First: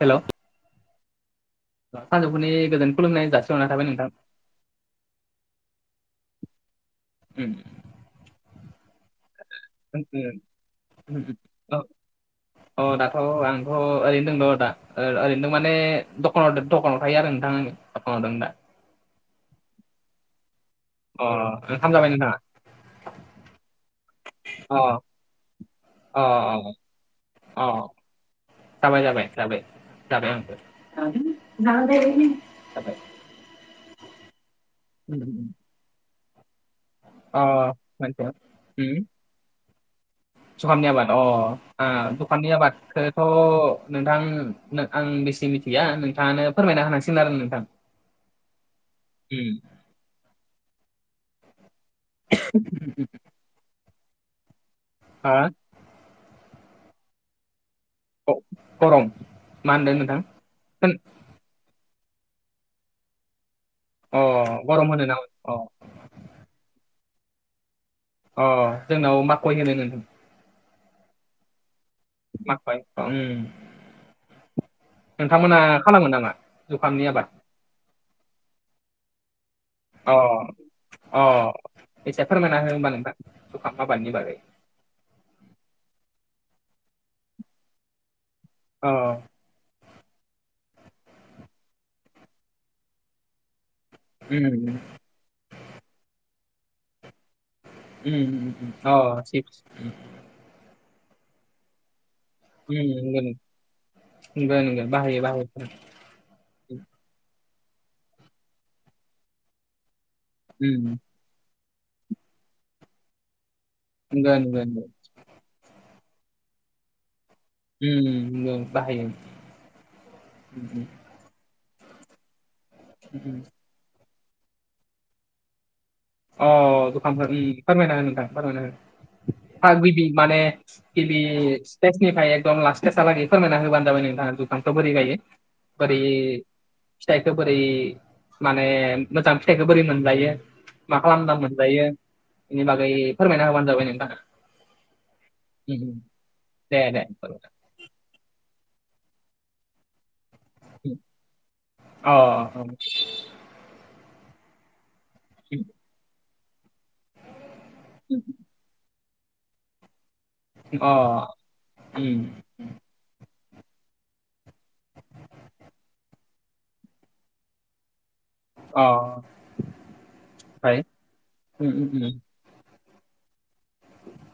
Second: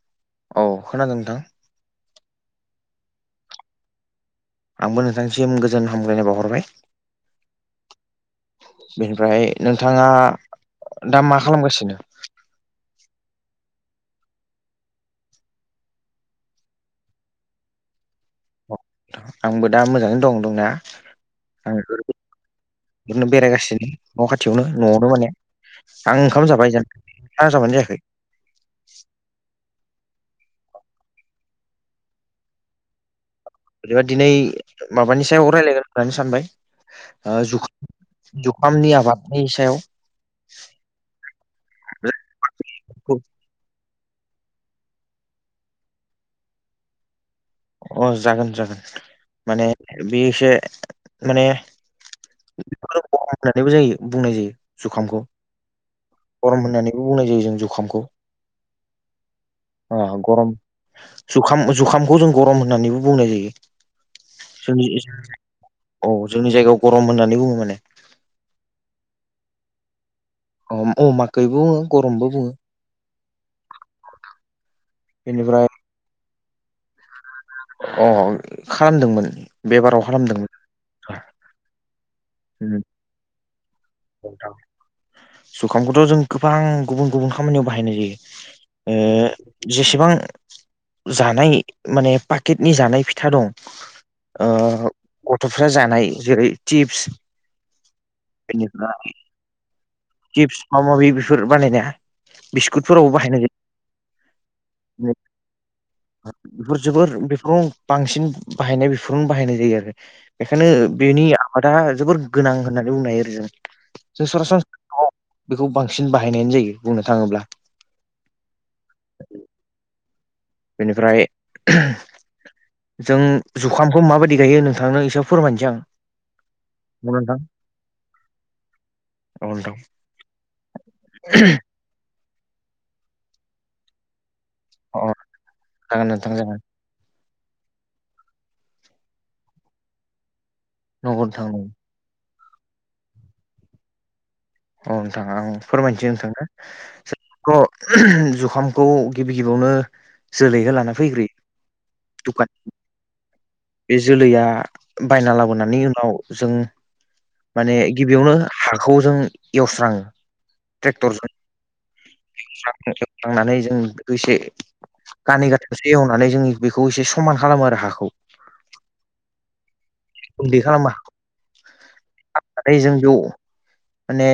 हेल' औ खोनादों नोंथां। सानजौफुनि गोजोन खुुमनाय जासिहरनाय थाबाय नोंथां। आंबो नोंथांनिसिम गोजोन हामल्लायनाय बावहरबाय। बेनिफ्राय नोंथाङा दा मा खालामगासिनो अ दाथ' आंथ' ओरैनो दों' दा ओरैनो माने दखान दखानाव थायो आरो नोंथां आंनि [unintelligible] आंबो दा मोजाङैनो दं दंनाया अ ओंखाम जाबाय नोथाङा एरैनो बेरायगासिनो न' खाथियावनो अ न'आवनो माने आं अ ओंखाम जाबायज आं अ जाबानो जायाखै जाबाय जाबाय जाबाय जाबाय आंबो [unintelligible] बिदिबा दिनै माबानि सायाव रायज्लायगोन होननानै सानबाय ओ अ जुखा मोनथिया जुखामनि आबादनि सायाव जुखाननि आबाद अ ओ दखाननि आबादखौथ' नोंथां। आं बेसे मिथिया नोंथाङानो फोरमायना होनांसिगोन आरो नोंथां। अ जागोन जागोन माने बे एसे माने गरम होननानैबो जायो बुंनाय जायो जुखामखौ हा गरम होननानैबो बुंनाय जायो जों जुखामखौ खरं मा होनदों अ नोंथां गरम जुखाम जुखामखौ जों गरम होननानैबो बुंनाय जायो अ जोंनि गरम होनो नामा अ औ जोंनि जायगायाव गरम होननानै बुङो माने अ जोंनाव माखय होनो नोंथां ओ अ अमाखै बुङो। गरमबो बुङो माखय ओम नोंथांमोना बेनिफ्राय खालामो नामा जुखामनि आबाद अ खालामदोंमोन बेबाराव अ खालामदोंमोन। अ एसे फोरमायना हो होमबा नोंथां जुखाम आबादनि बागै जुखामखौथ' जों गोबां गुबुन गुबुन खामानियाव बाहायनाय जायो अ ओ जेसेबां जानाय माने पाकेटनि जानाय फिथा दं। ओ उम गथ'फ्रा जानाय जेरै सिप्स उम ओ सिप्स सिप्स माबा माबि बेफोर बानायनाया उम नोंगौ बिस्कुटफोरावबो नोंगौ बाहायनाय नोंगोन नोंगोन जायो बाहायो बाहायो बेफोर जोबोर बेफोर बांसिन बाहायनाय बेफोरावनो बाहायनाय जायो आरो बेखायनो उम बेनि आबादा जोबोर गोनां होननानै बुंनाय आरि जायो जों नंगौ नंगौ सरासनस्रा नंगौ न'आव बेखौ बांसिन बाहायनायानो जायो बुंनो थाङोब्ला ओम नंगौ बाहायो उम, बेनिफ्राय [unintelligible] जों उम, उम। जुखामखौ माबायदि गायो नोंथांनो एसे फोरमायनोसै आं अ नंगौ जुखामखो नोंथां ओम फोरमायना हो नोंथां फोरमायना हो फाग गिबि माने गिबि फेस्टनिफ्राय एकदम लास्ट सिटेसालागै फोरमायना होबानो जाबाय नोंथाङा जु खामखौ बोरै औ गायो बारै नोंथां अ जागोन नोंथां जागोन फिथाइखौ बोरै माने मोजां फिथाइखौ बोरै मोनलायो मा नंगौ खालामना नोंथां नंगौ मोनजायो बेनि बागै फोरमायना होबानो जाबाय नोंथां औ नोंथां आं फोरमायनोसै दे दे नोंथांनो [unintelligible] [unintelligible] जुखामखौ गिबि गिबियावनो जोलैखो लाना फैग्रोयो अ दुकान बे जोलैया बायना लाबोनायनि उनाव जों माने गिबियावनो हाखौ जों एवस्राङो अ ट्रेक्टरजों ओम [unintelligible] जों बेखौ एसे गानै गाथामसो एवनानै जों बेखौ एसे समान खालामो आरो हाखौ अ [unintelligible] उम उम उम माने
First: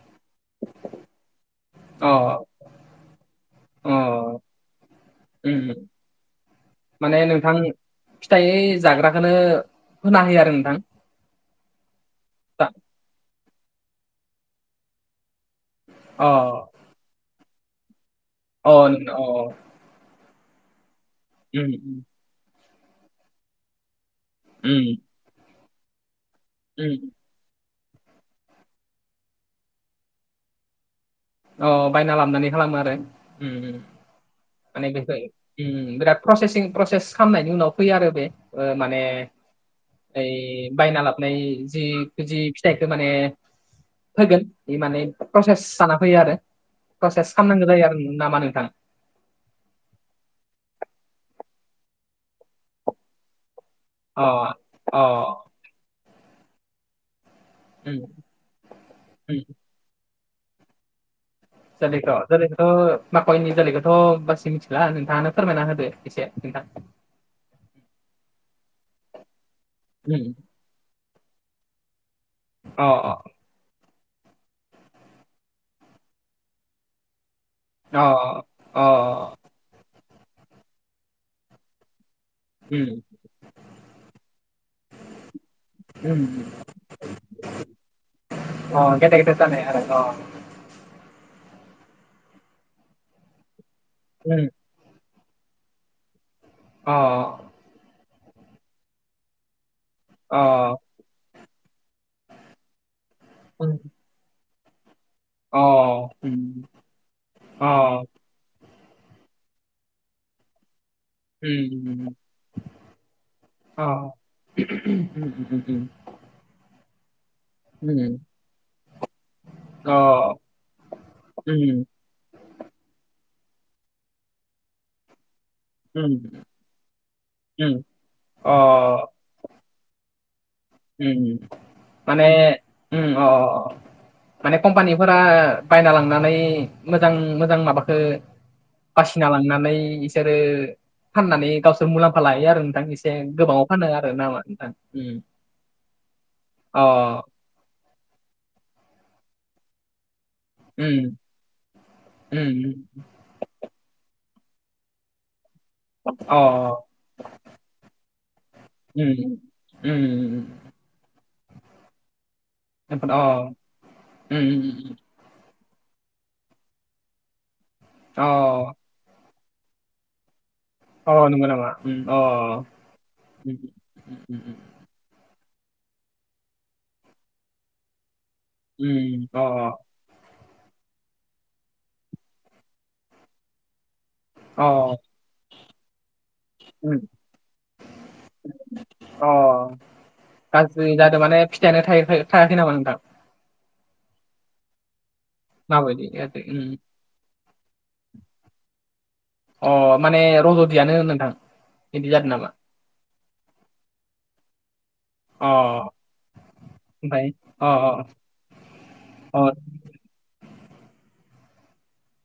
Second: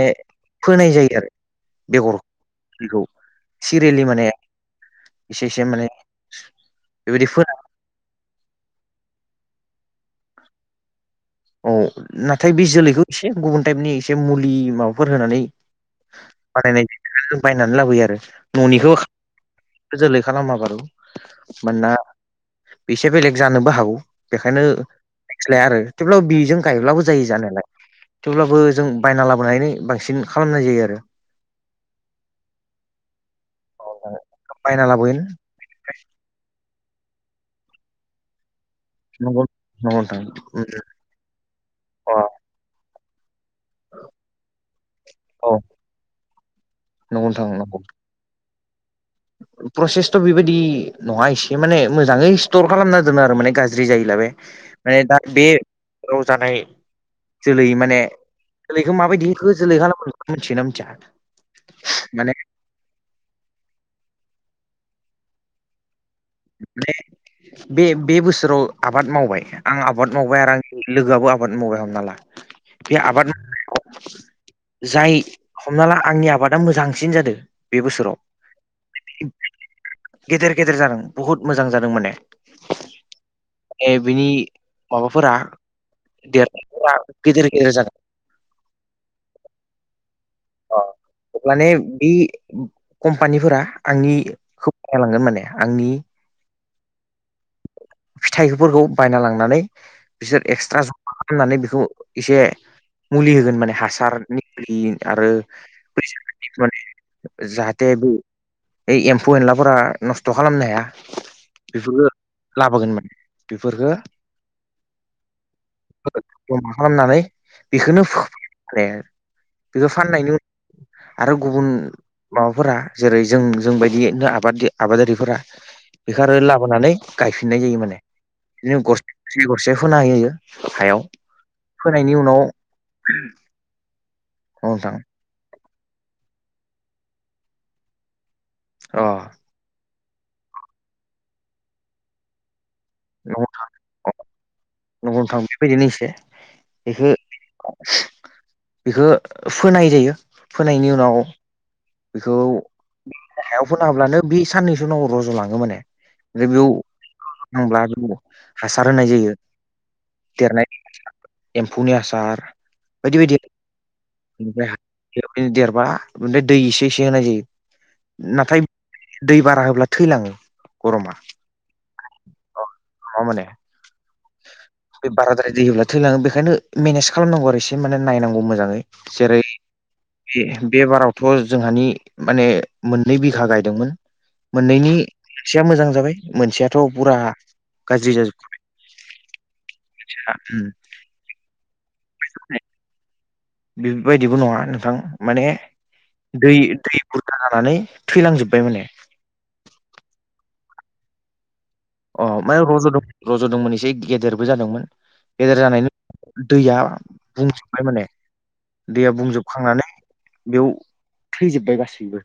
फोनाय जायो आरो। अ बेगर [unintelligible] अ सिरियालि माने एसे एसे उम उम माने माने बेबायदि फोना नोंथां फिथाइ जाग्राखौनो होना होयो आरो नोंथां औ नाथाय बे दा जोलैखौ एसे गुबुन टाइपनि एसे मुलि माबाफोर होनानै अ माने बिखौ बायनानै लाबोयो आरो अ न'निखौ जोलै खालामा बारु उम मानोना उम एसे बेलेग जानोबो हागौ बेखायनो उम रिक्स लाया आरो थेवब्लाबो बिजों गायब्लाबो उम जायो जानायालाय थेवब्लाबो जों बायना लाबोनानै बांसिन खालामनाय जायो आरो। अ बायना लाबोनानै खालामो आरो उम उम बायना माने लाबोयो बेखो ओम बिराद प्रसेसिं प्रसेस खालामनायनि उनाव फैयो आरो बे ओ माने नंगौ नंगौ नोंथां ओइ बायना लाबनाय जि अ जि फिथाइखो माने फैगोन बे माने औ प्रसेस जाना फैयो आरो नंगौ प्रसेस नोंथां खालामनांगौ नंगौ जायो आरो नामा नोंथां? प्रसेसथ' बेबायदि नङा एसे माने मोजाङै स्टर खालामना दोनो आरो माने गा ज्रि जायोब्ला अ बे माने अ दा बे औ जानाय जोलै उम माने जोलैखौ माबायदि उम इखो जोलै खालामो इखो मिथियोना मिथिया जोलैखौ माने जोलैखौ माखयनि जोलैखौथ' बासि मिथिला नोंथाङानो फोरमायना होदो एसे नोंथां माने बे बे बोसोराव आबाद मावबाय आं आबाद उम मावबाय आरो आं लोगोआबो आबाद मावबाय हमना ला अ बे अ आबाद मावनायाव जाय हमना ला आंनि आबादा मोजांसिन जादों बे अ बोसोराव अ [inaudible] गेदेर गेदेर जादों बहुद मोजां जादों माने उम ए बिनि माबाफोरा देरनायफोरा गेदेर गेदेर जादों अ गेदेर गेदेर जानाय आरो अ अ माने बे कम्पानिफोरा आंनि खोब जालांगोन माने आंनि अ फिथाइफोरखौ बायना लांनानै बिसोर एक्सट्रा ज' मा खालामनानै बेखौ एसे मुलि होगोन माने हासारनि आरो माने जाहाथे बे बे एम्फौ एनलाफोरा नस्थ' खालामनो हाया। बेफोरखौ लाबोगोन माने बेफोरखौ उम उम उम। मा खालामनानै बेखौनो माने। बेखौ फाननायनि उन आरो गुबुन माबाफोरा जेरै जों जों बायदियैनो आबाद आबादारिफोरा बेखौ आरो लाबोनानै गायफिननाय जायो माने बिदिनो गरसे ग गरसे फोना होयो। हायाव उम फोनायनि माने उनाव उम अ। माने अ नोंथां कम्पानिफोरा बायना लांनानै मोजां मोजां माबाखौ अ बासिना लांनानै बिसोरो फाननानै गावसोर मुलाम्फा लायो आरो नोंथां इसोर ए नंगौ गोबाङाव फानो आरो ना मा नोंथां फैगोन एसे अ बेखौ बेखौ फोनाय जायो उ फोनायनि उनाव बेखौ उ हायाव फोना होब्लानो बे साननैसो उनाव रज' लाङो माने ओमफ्राय बेयाव नांब्ला बेयाव हासार होनाय जायो उम उम देरनाय उम एम्फौनि आसार अ ओमफ्राय जेखुनो देरबा ओमफ्राय दै एसे एसे होनाय जायो नाथाय दै बारा होब्ला थैलाङो अ गरमा नंगौ नामा अ नङा माने बे बाराद्राय दै होयोब्ला थैलाङो बेखायनो मेनेज खालामनांगौ आरो एसे माने नायनांगौ मोजाङै जेरै बे बे बारावथ' जोंहानि माने मोननै बिघा गायदोंमोन। मोननैनि मोनसेया मोजां जाबाय मोनसेयाथ' बुरा गाज्रि जाजोब अ गाज्रि जादों माने फिथाइआनो थ थायाखै नामा नोंथां बेफोरबायदिबो नङा नोंथां माने माबायदि गाज्रि? दै उम, दै जानानै थैलांजोब्बाय माने अ माने रज'दियानो नोंथां बिदि अ जादों नामा? ओमफ्राय रज'दों रज'दोंमोन एसे गेदेरबो जादोंमोन अ गेदेर जानायनि दैया ओमफ्राय अ बुंजोबबाय माने दैया अ बुंजोबखांनानै बेयाव थैजोब्बाय गासैबो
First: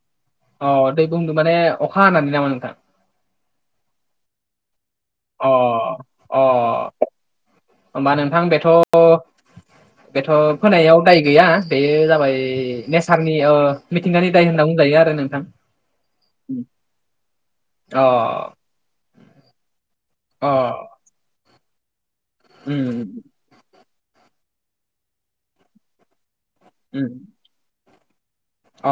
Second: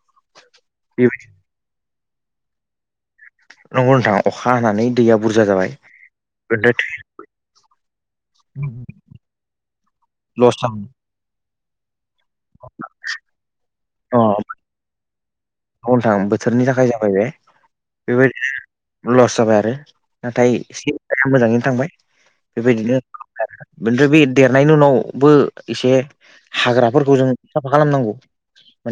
अ बे दै बुंदों माने अखा हानानै नामा नोंथां नंगौ नोंथां अखा हानानै दैया बुरजा अ जाबाय अ दा होमबा नोंथां बेथ' बेथ' लस जाबाय फोनायाव दाय गैया बे जा फाय नेसारनि मिथिंगानि दाय होनना बुंजायो आरो नोंथां औ नोंथां बोथोरनि थाखाय जाबाय बे अ बेबायदिनो लस जाबाय आरो। नाथाय सि [unintelligible] मोजाङैनो थांबाय बेबायदिनो उम बेनिफ्राय बे देरनायनि उनावबो एसे उम हाग्राफोरखौ जों साफा खालामनांगौ अ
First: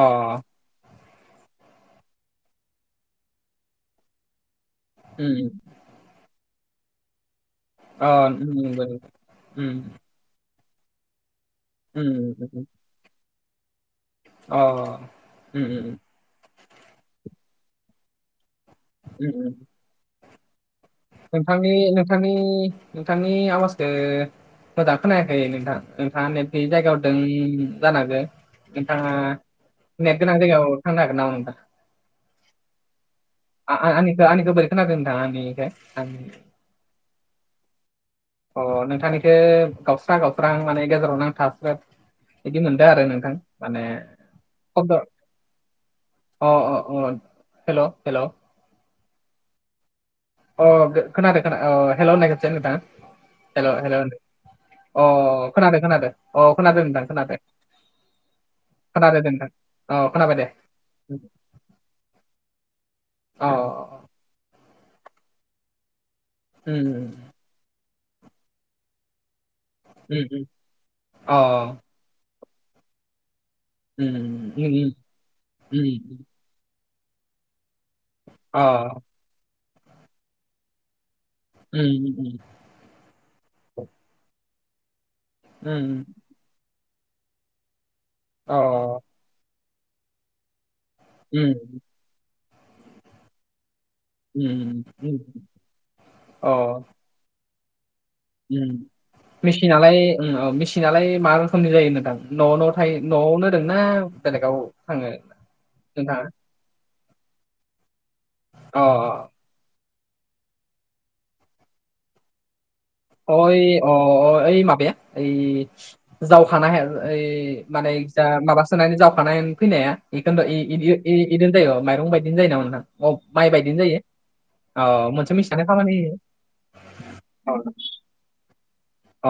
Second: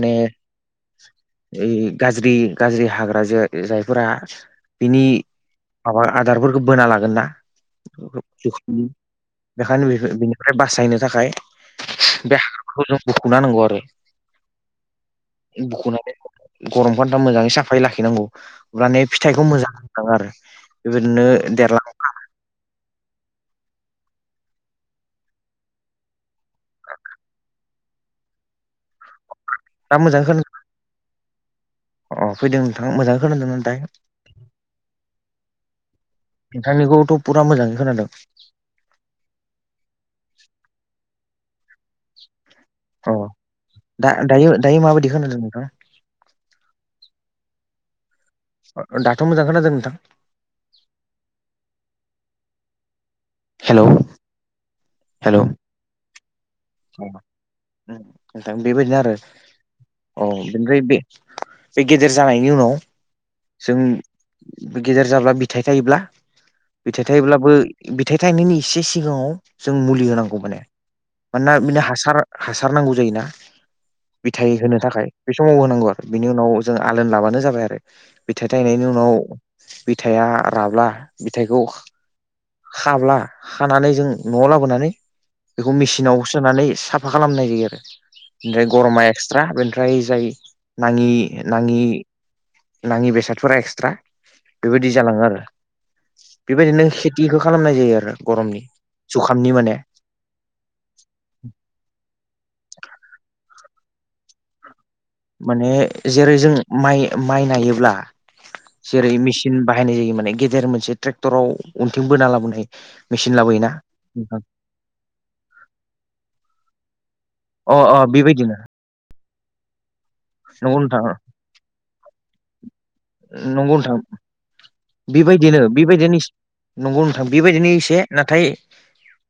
इ गाज्रि गाज्रि हाग्रा जाय जायफोरा बिनि उम माबा आदारफोरखौ बोना लागोन ना अ नंगौ उम बेखायनो ओमफ्राय बासायनो थाखाय बे उम हाग्राफोरखौ जों बुखुना होनांगौ आरो अ उम उम गरम खन्थ मोजाङै साफायै लाखिनांगौ माने उम फिथाइखौ उम मोजां होनाङो आरो बेबायदिनो नोंथांनि देरलाङो नोंथांनि नोंथांनि आवाजखौ मोजाङै खोनायाखै नोंथां नोंथाङा नेथ गैयै जायगायावदों जानांगौ नोंथाङा दा नेट मोजां गोनां खोनादों जायगायाव थांनो हागोन नामा नोंथां? अ फैदों नोंथां मोजांङै खोनादोंना दायो? दा आंनिखो बोरै खोनादों नोंथां आंनिखो आंनि नोंथांनिखौथ' पुरा मोजाङै खोनादों। अ नोंथांनिखो गावस्रा गावस्राहां माने गेजेराव नांथा [unintelligible] बिदि मोन दो आरो अ नोंथां माने दा दायो दायो खब्द' माबायदि खोनादों नोंथां अ अ अ हेलौ हेलौ दाथ' मोजां खोनादो नोंथां। अ गो-खोनादो खोना अ हेलौ होननाय खेबसे नोंथाङा। हेलौ हेलौ होन, [unintelligible] अ हेलौ खोनादो खोनादो अ खोनादो नोंथां खोनादो। उम नोंथां बेबायदिनो आरो अ औ खोनाबाय दे बेनिफ्राय बे जे गेदेर जानायनि उनाव अ जों गेदेर जाब्ला बिथाइ थायोब्ला उम बिथाइ थायोब्लाबो बिथाइ थायनायनि इसे सिगाङाव जों मुलि उम होनांगौ उम माने। अ मानोना बिनो हासार हासार नांगौ जायोना। उम बिथाइ होनो उम उम थाखाय बे समाव होनांगौ आरो। उम बिनि उनाव जों आलोन लाबानो जाबाय आरो बिथाइ अ थायनायनि उनाव बिथाइया राब्ला बिथाइखौ उम उम खाब्ला खानानै जों न'आव लाबोनानै बेखौ उम मेचिनाव सोनानै साफा खालामनाय जायो अ आरो ओमफ्राय गर [unintelligible] एक्सट्रा बेनिफ्राय जाय नाङि उम नाङि नाङि बेसादफोरा एक्सट्रा उम बेबायदि जालाङो आरो उम अ बेबायदिनो खेथिखौ खालामनाय जायो आरो। गरमनि उम जुखामनि माने मेचिनालाय उम औ मेचिन नालाय मा रोखोमनि जायो नोंथां न' न थायो न'आवनो दोंना बेलेगाव थाङो माने नोंथाङा जेरै जों माइ माइ नायोब्ला अ जेरै मेसि न बाहायनाय जायो माने गेदेर मोनसे ट्रेक्टराव अनथिं बोना लाबोनाय मेचिन अ ओइ लाबोयोना अ नोंथां अ ओइ माबाया ओइ जावखानाय हाया ओइ अ माने अ जा बेबायदिनो माबासोनानै जावखानाय फैनाया? बेखौ होन्द' नंगौ इ-इदि नोंथां इ-इदिनो जाय' माइरं बायदिनो जायो नामा नोंथां अ माइ नंगौ बायदिनो नोंथां जायो? अ मोनसे बेबायदिनो मेसिनानो खामानि बेबायदिनो नंगौ नोंथां बेबायदिनो होयो एसे नाथाय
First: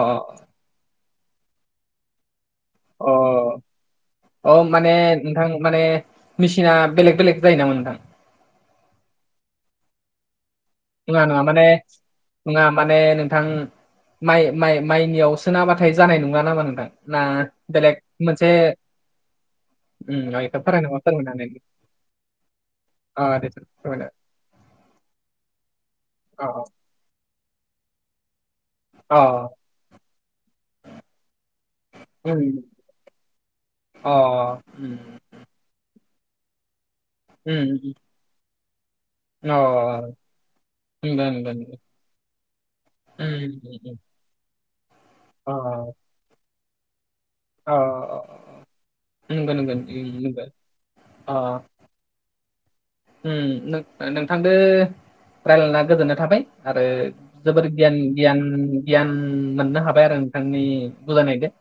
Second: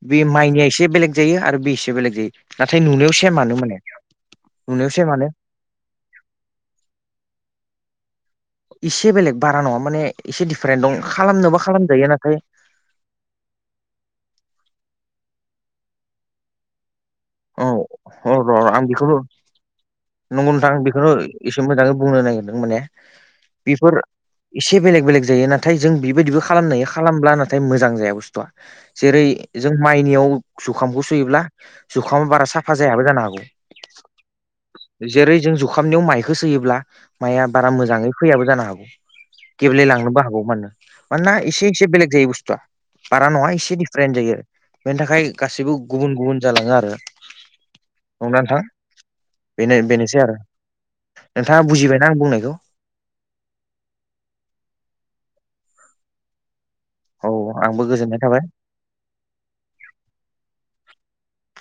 अ बे माइनिया एसे बेलेग जायो आरो बे एसे बेलेग जायो। नाथाय नुनायाव सेमानो माने अ माने नुनायाव सेमानो। नोंथां माने मेसिना बेलेग बेलेग जायो नामा नोंथां? इसे बेलेग बारा नङा माने इसे दिडिफारेन्ट दं खालामनोबा खालामजायो नाथाय नोङा माने नोंथां माइ माइ माइनियाव सोना होबाथाय जानाय नङा नामा नोंथां? ना औ बेलेग औ र मोनसे र आं बिखौनो नंगौ बेखौ नोंथां फरायनो मा बेखौनो फोरमायनो हानाय एसे मोजाङै बुंनो नागिरदों माने अ दे सार बेफोर फोरमायना एसे बेलेग बेलेग जायो नाथाय जों बेबायदिबो अ खालामनो हायो खालामब्ला नाथाय मोजां जाया बुस्थुआ। जेरै अ जों माइनियाव जुखामखौ सोयोब्ला जुखामा उम बारा साफा जायाबो जानो हागौ। अ उम जेरै जों जुखामनियाव माइखौ सोयोब्ला माइआ बारा उम मोजाङै फैयाबो जानो हागौ। उम अ गेब्लेलांनोबो हागौ माने नंगौ मानोना नंगौ एसे नंगौ एसे बेलेग जायो बुस्थुआ। बारा नङा उम एसे उम उम डिफारेन्ट जायो बेनि थाखाय अ गासैबो गुबुन गुबुन जालाङो आरो। अ [unintelligible] नोंथां नंगौ नंगौ बेनो बेनोसै आरो। नंगौ अ नोंथाङा बुजिबायना आं बुंनायखौ? उम नों-नोंथांदो रायलायना गोजोननाय थाबाय आरो औ जोबोत आंबो गियानि गोजोननाय गियान थाबाय गियान मोननो हाबाय आरो नोंथांनि बुजायनायदो।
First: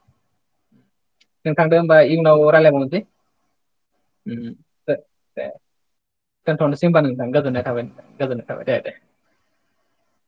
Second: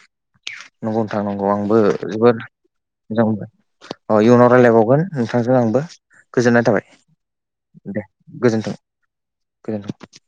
नंगौ नोथां नंगौ नोंथांदो आंबो होमबा जोबोद इयुनाव रायलायबावनोसै मोजां मोनबाय अ उम इयुनाव दे रायलायबावगोन दे नोंथांजों आंबो। गोजोननाय थाबाय दोनथ'नोसै ओमबा नोंथां गोजोननाय थाबाय नोंथां गोजोननाय थाबाय दे दे। गो [unintelligible]